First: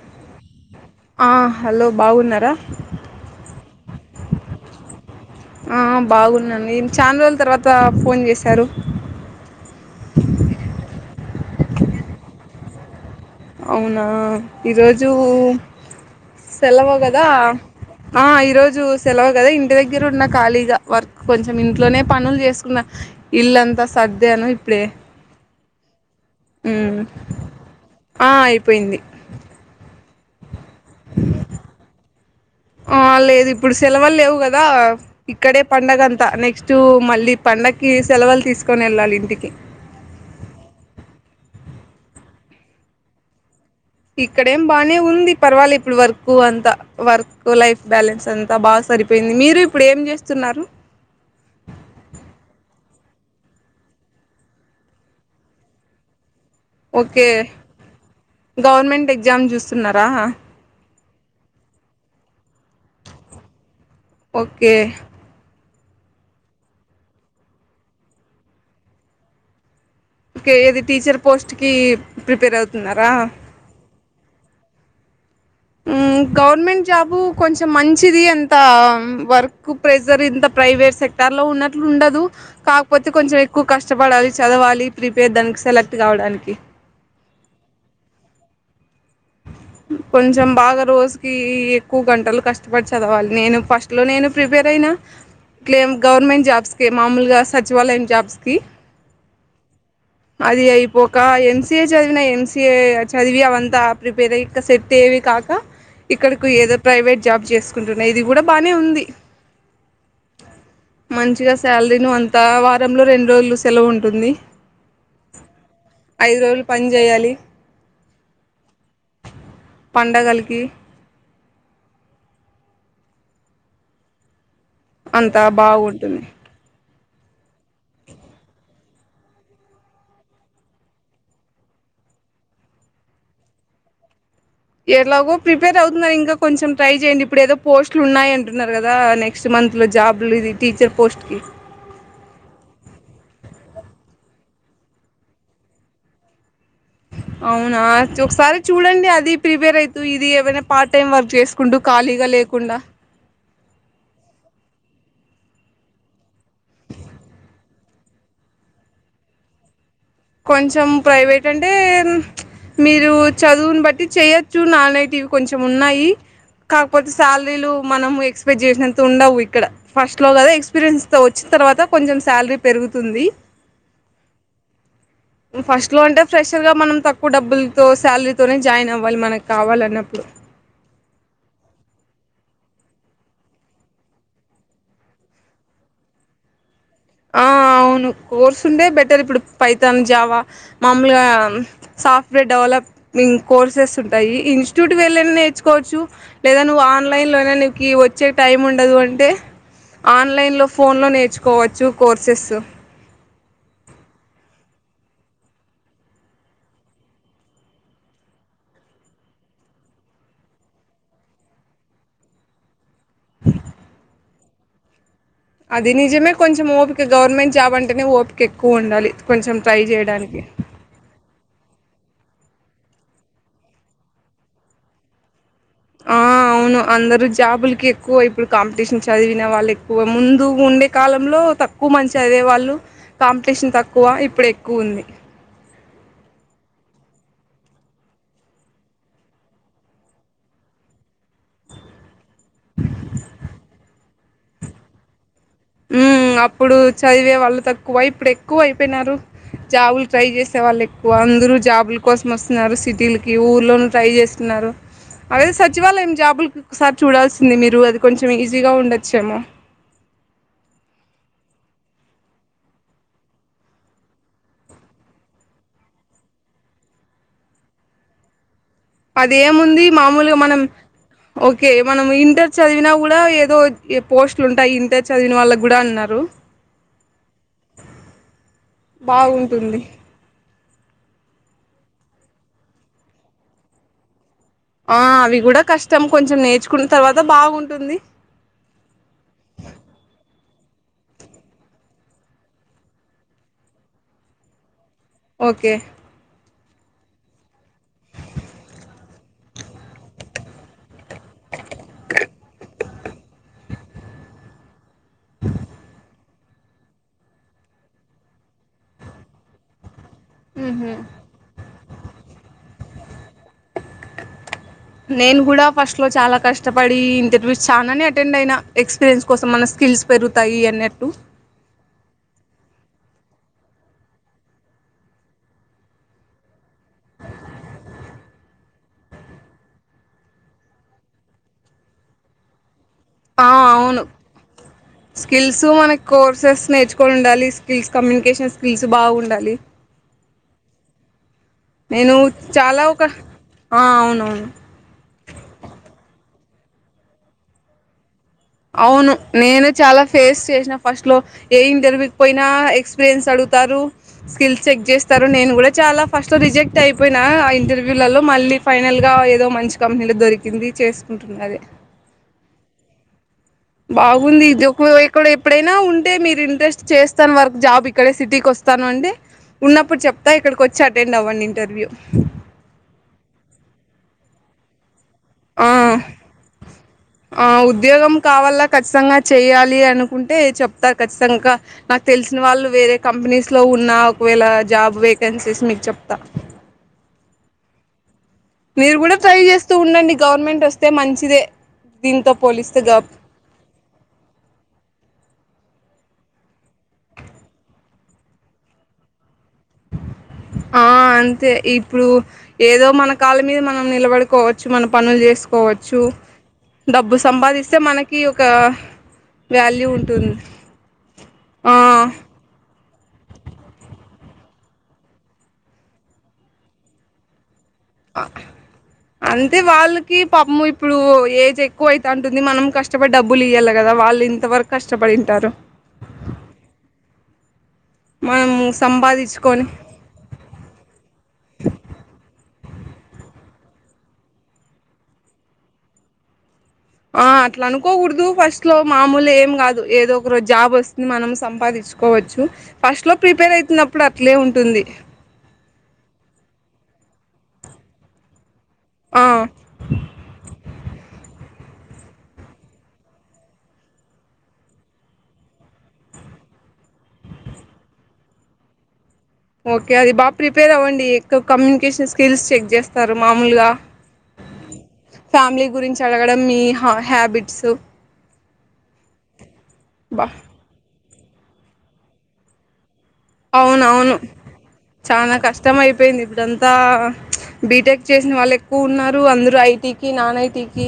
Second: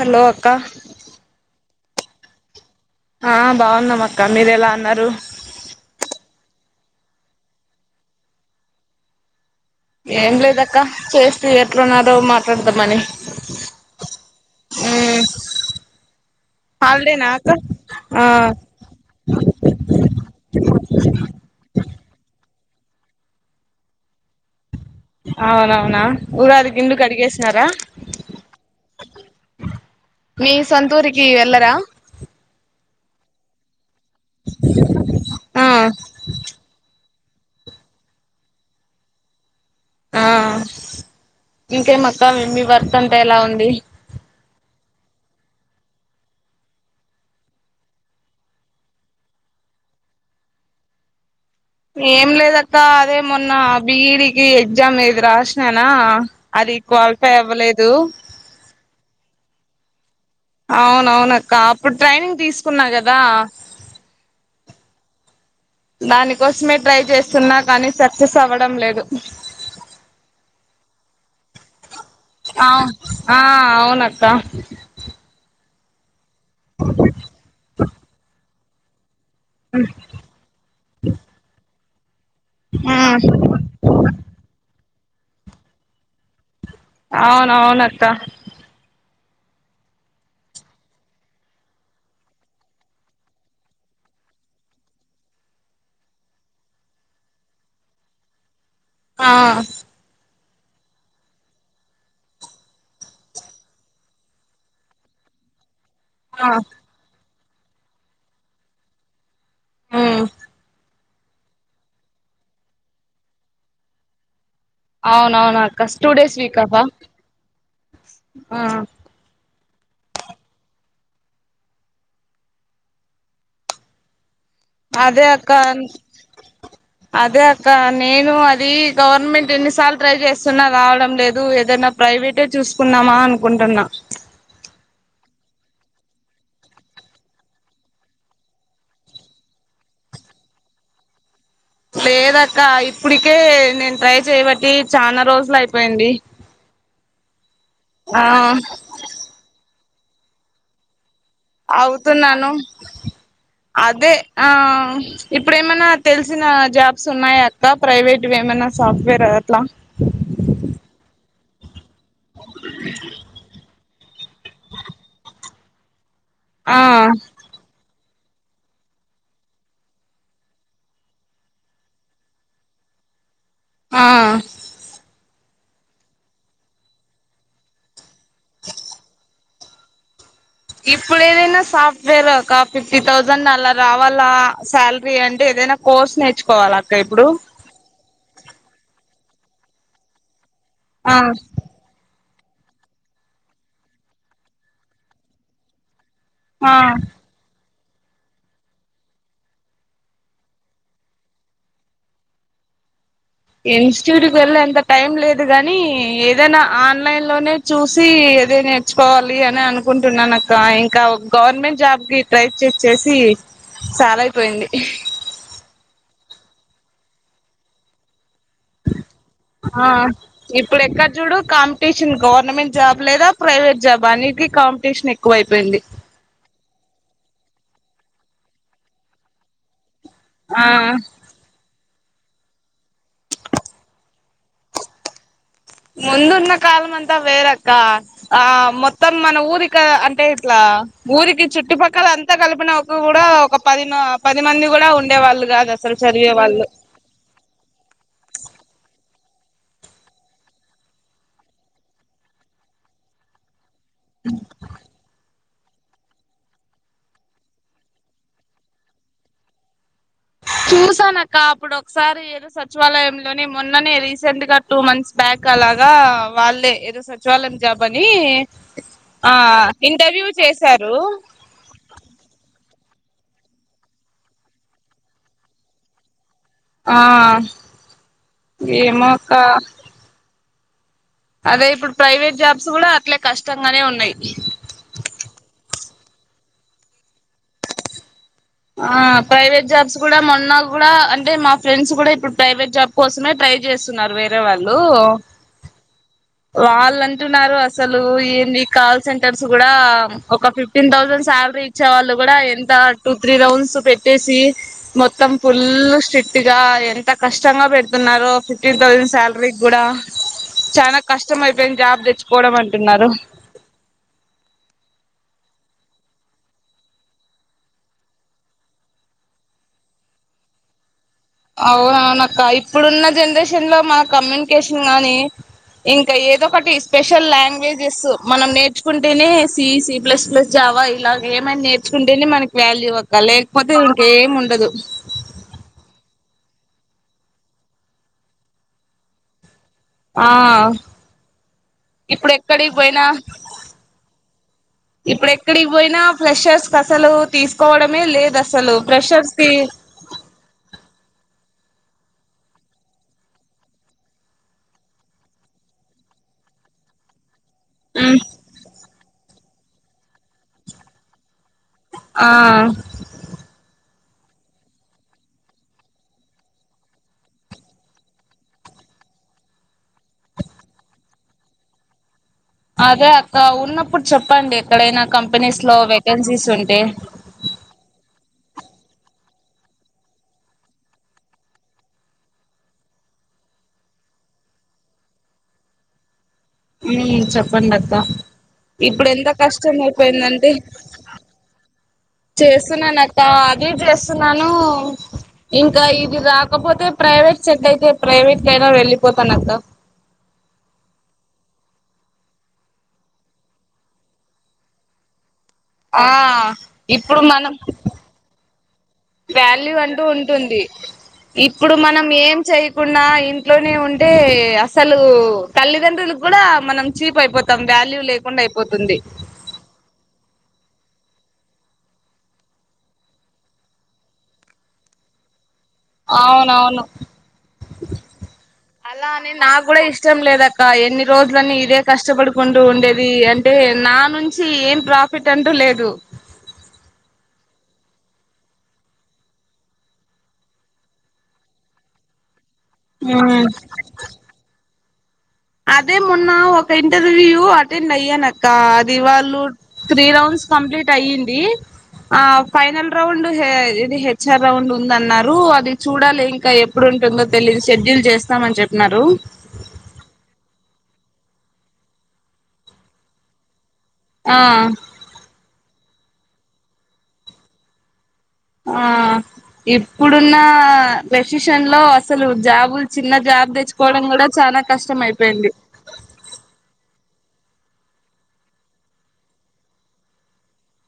Hello ఆ hello బాగున్నారా ఆ బాగున్నాం అక్క మీరు ఎలా ఉన్నారు ఆ బాగుందండి చానా రోజుల తర్వాత ఫోన్ చేశారు ఏం లేదక్క చేస్తి ఎట్లున్నారో మాట్లాడదామని అవునా ఈరోజు మ్మ్ సెలవ కదా హాలిడేనా అక్క ఆ ఈ రోజు సెలవు కదా ఇంటి దగ్గర ఉన్న ఖాళీగా వర్క్ కొంచెం ఇంట్లోనే పనులు చేసుకున్న ఇల్లంతా సర్దాను ఇప్పుడే అవునవునా ఉగాదికి ఇండ్లు ఉమ్ కడిగేసినారా? ఆ అయిపోయింది మీ సొంతూరికి ఏళ్ళరా? ఆ లేదు ఇప్పుడు సెలవులు లేవు కదా ఇక్కడే ఆ పండగ అంతా నెక్స్ట్ మళ్ళీ పండకి సెలవులు తీసుకొని వెళ్ళాలి ఇంటికి ఆ ఇంకే మక్కా మీ వర్క్ అంత ఎలా ఉంది. ఇక్కడేం బానే ఉంది పర్వాలే ఇప్పుడు వర్కు అంతా వర్క్ లైఫ్ బ్యాలెన్స్ అంతా బా సరిపేయింది మీరు ఇప్పుడు ఏం చేస్తున్నారు. ఏం లేదక్కా అదే మొన్న బి ఈ డి కి ఎగ్జామ్ ఇది రాసినానా అది ఓకే క్వాలిఫై అవ్వలేదు. సున్నారా? అవునవునక్క అప్పుడు ట్రైనింగ్ తీసుకున్నా కదా. ఓకే దానికోసమే ట్రై చేస్తున్నా కానీ సక్సెస్ అవ్వడం లేదు. ఓకే ఏది టీచర్ పోస్ట్కి ఆ ఆ అవునక్క ఉమ్ గవర్నమెంట్ జాబు కొంచెం మంచిది అంత వర్క్ ప్రెజర్ ఇంత ప్రైవేట్ సెక్టర్ లో ఉన్నట్లు ఉండదు. కాకపోతే కొంచెం ఎక్కువ కష్టపడాలి. చదవాలి ప్రిపేర్ దానికి సెలెక్ట్ కావడానికి అవును అవునక్క కొంచెం బాగా రోజుకి ఎక్కువ గంటలు కష్టపడి చదవాలి. నేను ఫస్ట్లో నేను ప్రిపేర్ అయినా క్లెమ్ గవర్నమెంట్ జాబ్స్కి మామూలుగా సచివాలయం జాబ్స్కి ఆ అది అయిపోకా ఎమ్ సీ ఏ చదివిన ఎమ్ సి ఏ చదివి అవంతా ప్రిపేరయి ఇగ సెట్ ఏవి కాక ఇక్కడకి ఏదో ప్రైవేట్ జాబ్ చేసుకుంటున్నా ఇది కూడా బానే ఉంది. ఊ మంచిగా శాలరీను అంతా వారంలో రెండు రోలు సెలవు ఉంటుంది. అవునవునా అక్క స్ టూ డేస్ ఐదు రోజులు వీకాఫ్ పని చేయాలి ఆ పండగలికి అదే అంతా అక్క అన్ బాగుంటుంది అదే అక్క నేను అది గవర్నమెంట్ ఎన్నిసార్లు ట్రై చేస్తున్నా రావడం లేదు. ఏదైనా ప్రైవేటే చూసుకున్నామా అనుకుంటున్నా ఎలాగో ప్రిపేర్ అవుతున్నారు ఇంకా కొంచెం ట్రై చేయండి ఇప్పుడు ఏదో పోస్ట్లు ఉన్నాయి అంటున్నారు కదా నెక్స్ట్ మంత్ లో జాబ్లిది టీచర్ పోస్ట్కి లేదక్క ఇప్పుటికే నేను ట్రై చేయబట్టి చానా రోజులు అయిపోయింది. అవునా ఆ ఒకసారి చూడండి. అది ప్రిపేర్ అయితు ఇది ఏవైనా పార్ట్ టైమ్ వర్క్ చేసుకుంటూ ఖాళీగా అవుతున్నాను లేకుండా అదే ఆ ఇప్పుడు ఏమైనా తెలిసిన జాబ్స్ ఉన్నాయా అక్క ప్రైవేట్ వే ఏమన్నా సాఫ్ట్వేర్ అట్లా కొంచెం ప్రైవేట్ అంటే మ్చ్ మీరు చదువుని బట్టి చేయొచ్చు నానైటివి కొంచెం ఉన్నాయి. ఆ కాకపోతే శాలరీలు మనం ఎక్స్పెక్ట్ చేసినంత ఉండవు. ఇక్కడ ఫస్ట్ లో కదా ఎక్స్పీరియన్స్ తో వచ్చి తర్వాత కొంచెం శాలరీ పెరుగు తుంది. ఆ ఫస్ట్ లో అంటే ఫ్రెషర్ గా మనం తక్కువ డబ్బులతో శాలరీతోనే జాయిన్ అవ్వాలి. మనకు కావాల అన్నప్పుడు ఇప్పుడు ఏదైనా సాఫ్ట్వేర్ ఒక ఫిఫ్టీ థౌజండ్ అలా రావాలా శాలరీ అంటే ఏదైనా కోర్స్ నేర్చుకోవాల ఇప్పుడు ఆ అవును కోర్స్ ఉండే బెటర్ ఇప్పుడు ఫైతాన్ జావా ఆ మామూలుగా సాఫ్ వేర్ డెవలమింగ్ కోర్సెస్ ఉంటాయి ఇన్స్టిట్యూట్ వెళ్ళైనా నేర్చుకోవచ్చు లేదా ఆ నువ్వు ఆన్లైన్ లో నైన నీకు కి వచ్చే టైం ఉండదు అంటే ఆన్లైన్లో ఫోన్లో నేర్చుకోవచ్చు కోర్సెసు ఇన్స్టిట్యూట్ కు వెళ్ళే అంత టైం లేదు గాని ఏదైనా ఆన్లైన్ లోనే చూసి ఏదే నేర్చుకోవాలి అని అనుకుంటున్నాను అక్క ఇంకా గవర్నమెంట్ జాబ్ కి ట్రై చేసి చ్చేసి చాలయిపోయింది అది నిజమే కొంచెం ఓపిక గవర్నమెంట్ జాబ్ అంటేనే ఓపి ఆ ఇప్పుడు ఎక్కడ చూడు కాంపిటీషన్ గవర్నమెంట్ జాబ్ లేదా ప్రైవేట్ జాబ్ అన్నిటికి కాంపిటీషన్ ఎక్కువై ఆ అవును అందరు జాబులుకి ఎక్కువ ఇప్పుడు కాంపిటీషన్ చదివిన వాళ్ళే ఎక్కువే ముందు ఆ ఉండే కాలంలో తకు ఎక్కువ మంచి చదివే వాళ్ళు కాంపిటీషన్ తక్కువ ఇప్పుడు ఎక్కువుంది. ముందున్న కాలం అంతా వేరక్క ఆ మొత్తం మన ఊరిక అంటే ఇట్లా ఊరికి చుట్టుపక్కల అంతా కలిపినక కూడా ఒక పది పది మంది కూడా ఉండేవాళ్ళు కాదు అసలు చదివే ఉమ్మ్ వాళ్ళు అప్పుడు చదివే వాళ్ళు తక్కువ ఇప్పుడు ఎక్కువ అయిపోయినారు జాబులు ట్రై చేసే వాళ్ళు ఎక్కువ అందరు జాబులు కోసం వస్తున్నారు సిటీలకి ఊర్లో ట్రై చేస్తున్నారు అదే సచివాలయం జాబులకి ఒకసారి చూడాల్సింది మీరు అది కొంచెం ఈజీగా ఉండచ్చేమో చూసానక్క అప్పుడు ఒకసారి ఏదో సచివాలయంలోనే మొన్ననే రీసెంట్ గా టూ మంత్స్ బ్యా క్ అలాగా వాళ్ళే ఏదో సచివాలయం జాబ్ అని ఆ అదేముంది ఇంటర్వ్యూ మామూలుగా మనం చేశారు ఓకే మనం ఇంటర్ చదివినా కూ కూడా ఏదో పోస్ట్లు ఉంటాయి ఇంటర్ చదివిన వాళ్ళ గూడా అన్నారు ఆ ఏమో అక్క బాగుంటుంది అదే ఇప్పుడు ప్రైవేట్ జాబ్స్ కూడా అట్లే కష్టంగానే ఉన్నాయి ఆ అవి కూడా కష్టం కొంచెం నేర్చుకున్న తర్వాత బాగుంటుంది ఆ ప్రైవేట్ జాబ్స్ కూడా మొన్న కూడా అంటే మా ఫ్రెండ్స్ కూడా ఇప్పుడు ప్రైవేట్ జాబ్ కోసమే ట్రై చేస్తున్నారు వేరే వాళ్ళు ఓకే వాళ్ళు అంటున్నారు అసలు ఏంది కాల్ సెంటర్స్ కూడా ఒక ఫిఫ్టీన్ థౌసండ్ సా సాలరీ ఇచ్చే వాళ్ళు కూడా ఎంత టూ త్రీ రౌండ్స్ పెట్టేసి మొత్తం ఫుల్ స్టి క్ట్ గా ఎంత కష్టంగా పెడుతున్నారో ఫిఫ్టీన్ థౌసండ్ సాలరీ కూడా ఉహు చాలా కష్టం అయిపోయింది జాబ్ తెచ్చుకోవడం అంటున్నారు నేను కూడా ఫస్ట్ లో చాలా కష్టపడి ఇంటర్వ్యూస్ చానానే అటెండ్ అయిన ఎక్స్పీరియన్స్ కోసం మనెస్ స్కిల్స్ పెరుగుతాయి అన్నట్టు అవునవునక్క ఇప్పుడున్న జనరేషన్ లో మన కమ్యూనికేషన్ గానీ ఇంకా ఏదో ఒకటి స్పెషల్ లాంగ్వేజెస్ మనం నేర్చుకుంటేనే C C plus plus Java నవా ఇలాగే ఏమైన నేర్చుకుంటేనే మనకి వాల్యూ అక్క ఆ లేకపోతే అవును ఇంకేం ఉండదు స్కిల్స్ మనకు కో సక్సెస్ నేర్చుకోనుండాలి స్కిల్స్ కమ్యూనికేషన్ స్కిల్స్ బాగుండాలి ఆ నేను ఇప్పుడు ఎక్కడికి చాలా పోయిన ఒక ఆ అవునవును ఇప్పుడు ఎక్కడికి పోయినా ఫ్లేషర్స్ కు అసలు తీసుకోవడమే లేద అవును నేను చాల ఫేస్ చేసిన ఫస్ట్ లో ఏ ఇంటర్వ్యూ కు పోయినా ఎక్స్పీరియన్స్ అడుగుతారు స్కిల్స్ చెక్ చేస్తారు నేను కూడా చాలా ఫస్ట్ లో రిజెక్ట్ అయిపోయినా ఇన్ మ్ ఇంటర్వ్యూలల్లో మళ్ళీ ఫైనల్ గా ఏదో మంచి కంపెనీలో దొరికింది చేసుకుంటున్న అదే ఆ బాగుంది ఇది ఒకో ఎక్కడ ఎప్పుడైనా ఉంటే మీరు ఇంట్రెస్ట్ చేస్తాను వర్క్ జాబ్ ఇక్కడ సిటీకి కోస్తాను అంటే ఉన్నప్పుడు చెప్తా ఇక్కడికి వచ్చి అటెండ్ అవ్వండి ఇంటర్వ్యూ అదే అక్క ఉన్నప్పుడు చెప్పండి ఎక్కడైనా కంపెనీస్ ఆ! లో వేకెన్సీస్ ఉంటే ఆ ఉద్యోగం కావాలా ఖచ్చితంగా చెయాలి అనుకుంటే చెప్తా ఖచ్చితంగా నాకు తెలిసిన వాళ్ళు వేరే కంపెనీస్ లో ఉన్నా ఒకవేళ జాబ్ వేకెన్సీస్ మీకు చెప్తా ఉ చెప్పండి అక్క మీరు ఇప్పుడు కూడా ఎంత ట్రై చేస్తూ కష్టం ఉండండి అయిపోయిందంటే గవర్నమెంట్ వస్తే మంచిదే దీంతో పోలిస్తే గ చేస్తున్నాను అక్క అది చేస్తున్నాను ఇంక ఇది రాకపోతే ప్రైవేట్ సెట్ అయితే ప్రైవేట్ కైనా వెళ్ళిపోతాన అక్క ఆ అంతే ఇప్పుడు ఏదో మన కాళ్ళ మీద మనం నిలబడుకోవచ్చు మన పనులు చేసుకో పోవచ్చు ఆ డబ్బు ఇప్పుడు మనం సంపాదిస్తే మనకి ఒక వాల్యూ ఉంటుంది ఇప్పుడు ఆ మనం ఏం చేయకుండా ఇంట్లోనే ఉం అంటే అసలు తల్లిదండ్రులు కూడ మనం చీప్ అయిపోతుం తమ్ వాల్యూ లేకుండా అయిపోతుంది అంతే వాళ్ళకి పాపము ఇప్పుడు ఏజ్ ఎక్కువ ఐత అంటుంది మనం కష్టపడి డబ్బులు ఇయ్యాల కదా వాళ్ళు ఇంత వరకు కష్టపడి వింటారు అవునవును మనము అలానే నా సంపాదించుకొని కూడా ఇష్టం లేదక్క ఎన్ని రోజులని ఇదే కష్టపడుకుం అంటూ ఉండేది అంటే నా నుంచి ఏం ప్రాఫిట్ అంటూ లేదు ఆ అట్లా అనుకోకూడదు ఫస్ట్ లో మామూలే ఏం కాదు ఏదో ఒక రోజు జాబ్ వస్తుంది మనం సంపాదిిం చ్చుకోవచ్చు ఫస్ట్ లో ప్రిపేర్ అవుతున్నప్పుడు అట్లే ఉంటుంది అదే మొన్న ఒక ఇంటర్వ్యూ అటెండ్ అయ్యాను అక్క అ అది ఆ వాళ్ళు త్రీ రౌండ్స్ కంప్లీట్ అయ్యింది ఆ ఫైనల్ రౌండ్ ఇది హెచ్ఆర్ రౌండ్ ఉందన్నారు అది చూడాలి ఇంకా ఎప్పుడు ఎప్పుడు ఉంటుందో తెలిదు షెడ్యూల్ చేస్తామని చెప్పిన్నారు ఓకే అది బాగా ప్రిపేర్ అవ్వండి ఎక్కువ కమ్యూనికేషన్ స్కిల్స్ చెక్ చేస్తారు మామూలుగా ఆ ఫ్యామిలీ గురించి అడగడం మీ హా హ్యాబిట్స్ ఆ బా ఇప్పుడున్న డెసిషన్ లో అసలు జాబు అవునవును చానా అయిపోయింది కష్టం అయిపోయింది ఇప్పుడంతా బీటెక్ చేసిన వాళ్ళు ఎక్కువ ఉన్నారు అందరూ ఐటీకి నాన్ ఐటీకి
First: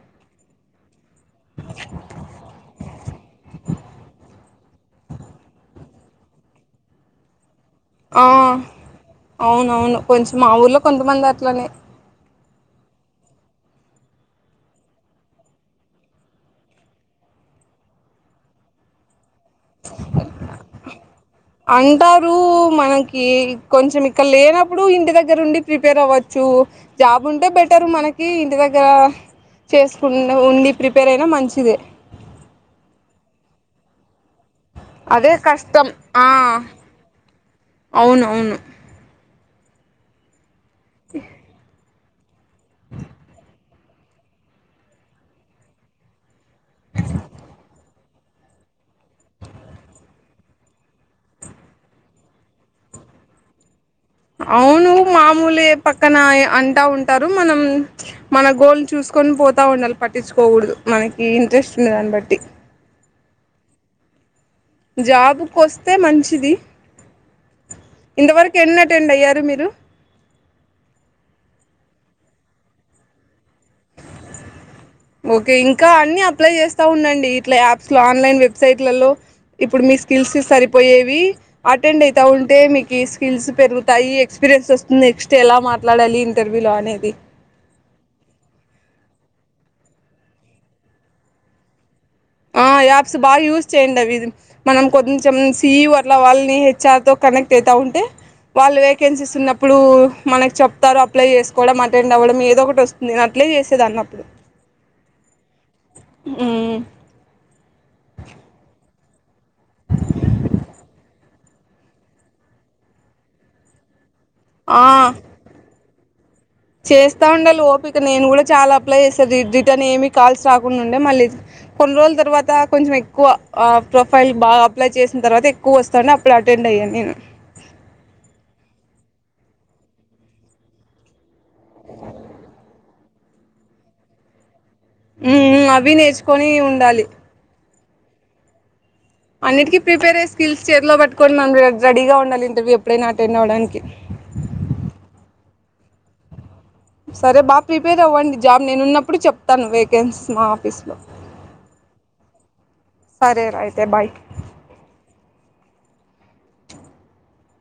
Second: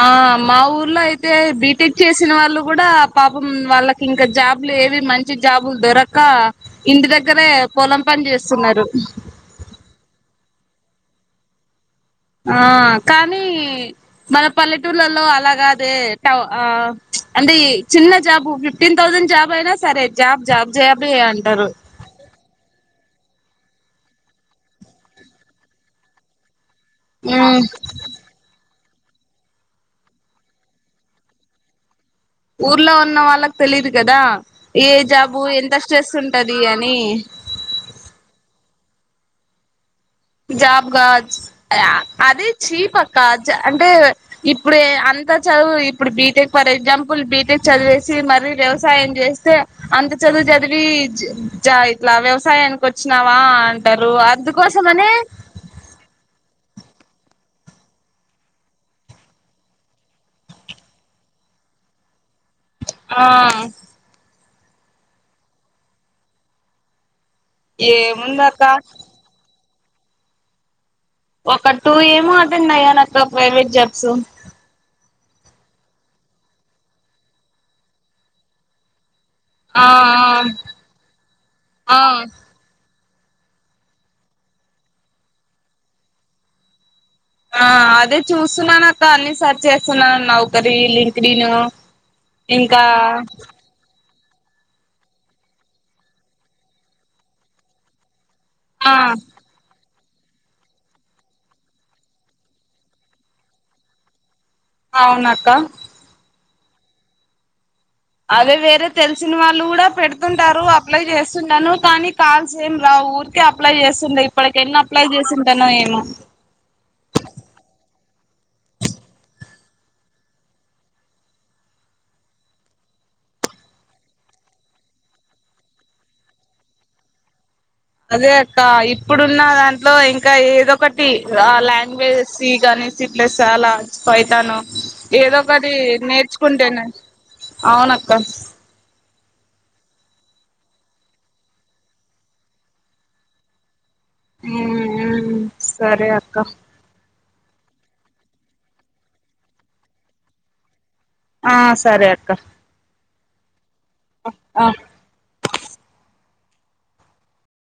ఆ మా ఊర్లో అయితే బీటెక్ చేసిన వాళ్ళు గుడా పాపం వాళ్ళకి ఇంకా జాబ్ ఏది మంచి జాబులు దొరక ఇంటి దగ్గరే పొలం ఆ పని చేస్తున్నారు అవునవును కొంచెం మా ఊర్లో కొంతమంది అట్లనే ఆ కానీ మన పల్లెటూర్లలో అలాగాదే టవ్ అ అంటే చిన్న జాబు ఫిఫ్టీన్ థౌజండ్ జాబ్ జాబ అయినా సరే జాబ్ జాబ్ జాబే అంటారు అంటారు మనకి కొంచెం ఇక్కడ లేనప్పుడు ఇంటి దగ్గర ఉండి ప్రిపేర్ అవ్వచ్చు జాబ్ ఉంటే ఉమ్ బెటర్ మనకి ఇంటి దగ్గ దగ్గర చేసుకు ఉండి ప్రిపేర్ అయినా మంచిదే ఊర్లో ఉన్న వాళ్ళకి తెలీదు కదా ఏ అదే జాబు ఎంత కష్టం స్ట్రెస్ ఆ ఉంటది అని అవునవును జాబ్గా అదే చీపక్క అంటే ఇప్పుడే అంతా చదువు ఇప్పుడు బీటెక్ ఫర్ ఎగ్జాంపుల్ బీటెక్ చదివేసి మర వ్యవసాయం చేస్తే అంత చదువు చదివి ఇట్లా వ్యవసాయానికి వచ్చినావా అ అంటారు అందుకోసం నువ్వు మామూలే పక్కన అంటా ఉంట రు మనం మన గోల్ చూసుకొని పోతా ఉండాలి పట్టించుకోకూడదు మనకి ఇంట్రెస్ట్ ఉండే దాన్ని బట్టి ఆ జాబుకొస్తే మంచిది ఇంతవరకు ఏముందక్క ఎన్ని అటెండ్ అయ్యారు మీరు ఒక టూ ఏమో అటండ్ అయ్యానక్క ప్రైవేట్ జాబ్స్ ఓకే ఇంకా అన్ని అప్లై చేస్తా ఉండండి ఇట్లా యాప్స్ లో ఆన్లైన్ వెబ్సైట్లలో ఇప్పుడు ఆ మీ స్కిల్స్ సరిపోయేవి ఆ అటెండ్ అయితా ఉంటే మీకు స్కిల్స్ పెరుగుతాయి ఎక్స్పీరియన్స్ వస్తుంది నెక్స్ట్ ఎలా మాట్లాడాలి ఇంటర్వ్యూ లో అనేది ఆ అదే చూస్తున్నాను అక్క అన్ని సర్చ్ చేస్తున్నాను నౌకరీ లింక్డను ఆ యాప్స్ బాగా యూస్ చెయ్యండి అవి ఇ మనం కొంచెం సిఈ ఓ వాళ్ళని హెచ్ఆర్ తో కనెక్ట్ అవుతా ఉంటే వాళ్ళు ఆ వేకెన్సీస్ ఉన్నప్పుడు మనకి చెప్తారు అప్లై చేసుకోవడం అటెండ్ అవ్వడం ఏదో ఒకటి వస్తుంది అట్లే చేసేది అన్నప్పుడు అవునాక్క ఆ అదే వేరె తెలిసిన వాళ్ళు కూడా పెడుతుంటారు అప్లై చేస్తుంటాను కానీ కాల్స్ ఏం రావు ఊరికే అప్లై చేస్తుండే ఇప్పటికి ఎన్ని ఆ అప్లై చేసింటానో ఏమో చేస్తా ఉండేల ఓపిగా ఇక్క నేను కూడా చాలా అప్లై చేసాను రిటర్న్ ఏమి కాల్స్ రాకుండా ఉండే మళ్ళీ కొన్ని రోజుల తర్వాత కొంచెం ఎక్కువ ప్రొఫైల్ బాగా అప్లై చేసిన తర్వాత ఎక్కువ వస్తా అప్పుడు అ ఉండయ నేను అదే అక్క ఇప్పుడున్న దాంట్లో ఇంకా ఏదో ఒకటి ఆ లాంగ్వేజ్ సే కానీ పైథాన్ చాలా పయితాను ఏదో మ్మ్ ఒకటి అవి నేర్చుకొని నేర్చుకుంటేనే ఉండాలి అవునక్క అన్నిటికీ ప్రిపేర్ అయ్యే స్కిల్స్ చేతిలో పట్టుకొని మనం రెడీగా ఉండాలి ఇంటర్వ్యూ ఎప్పుడైనా అటెండ్ అవ్వడానికి హ ఉమ్ సరే అక్క సరే బాగా ప్రిపేర్ అవ్వండి జాబ్ నేను ఉన్నప్పుడు చెప్తాను వేకెన్సీస్ మా ఆఫీస్ లో ఆ సరే అక్క సరేయితే ఆ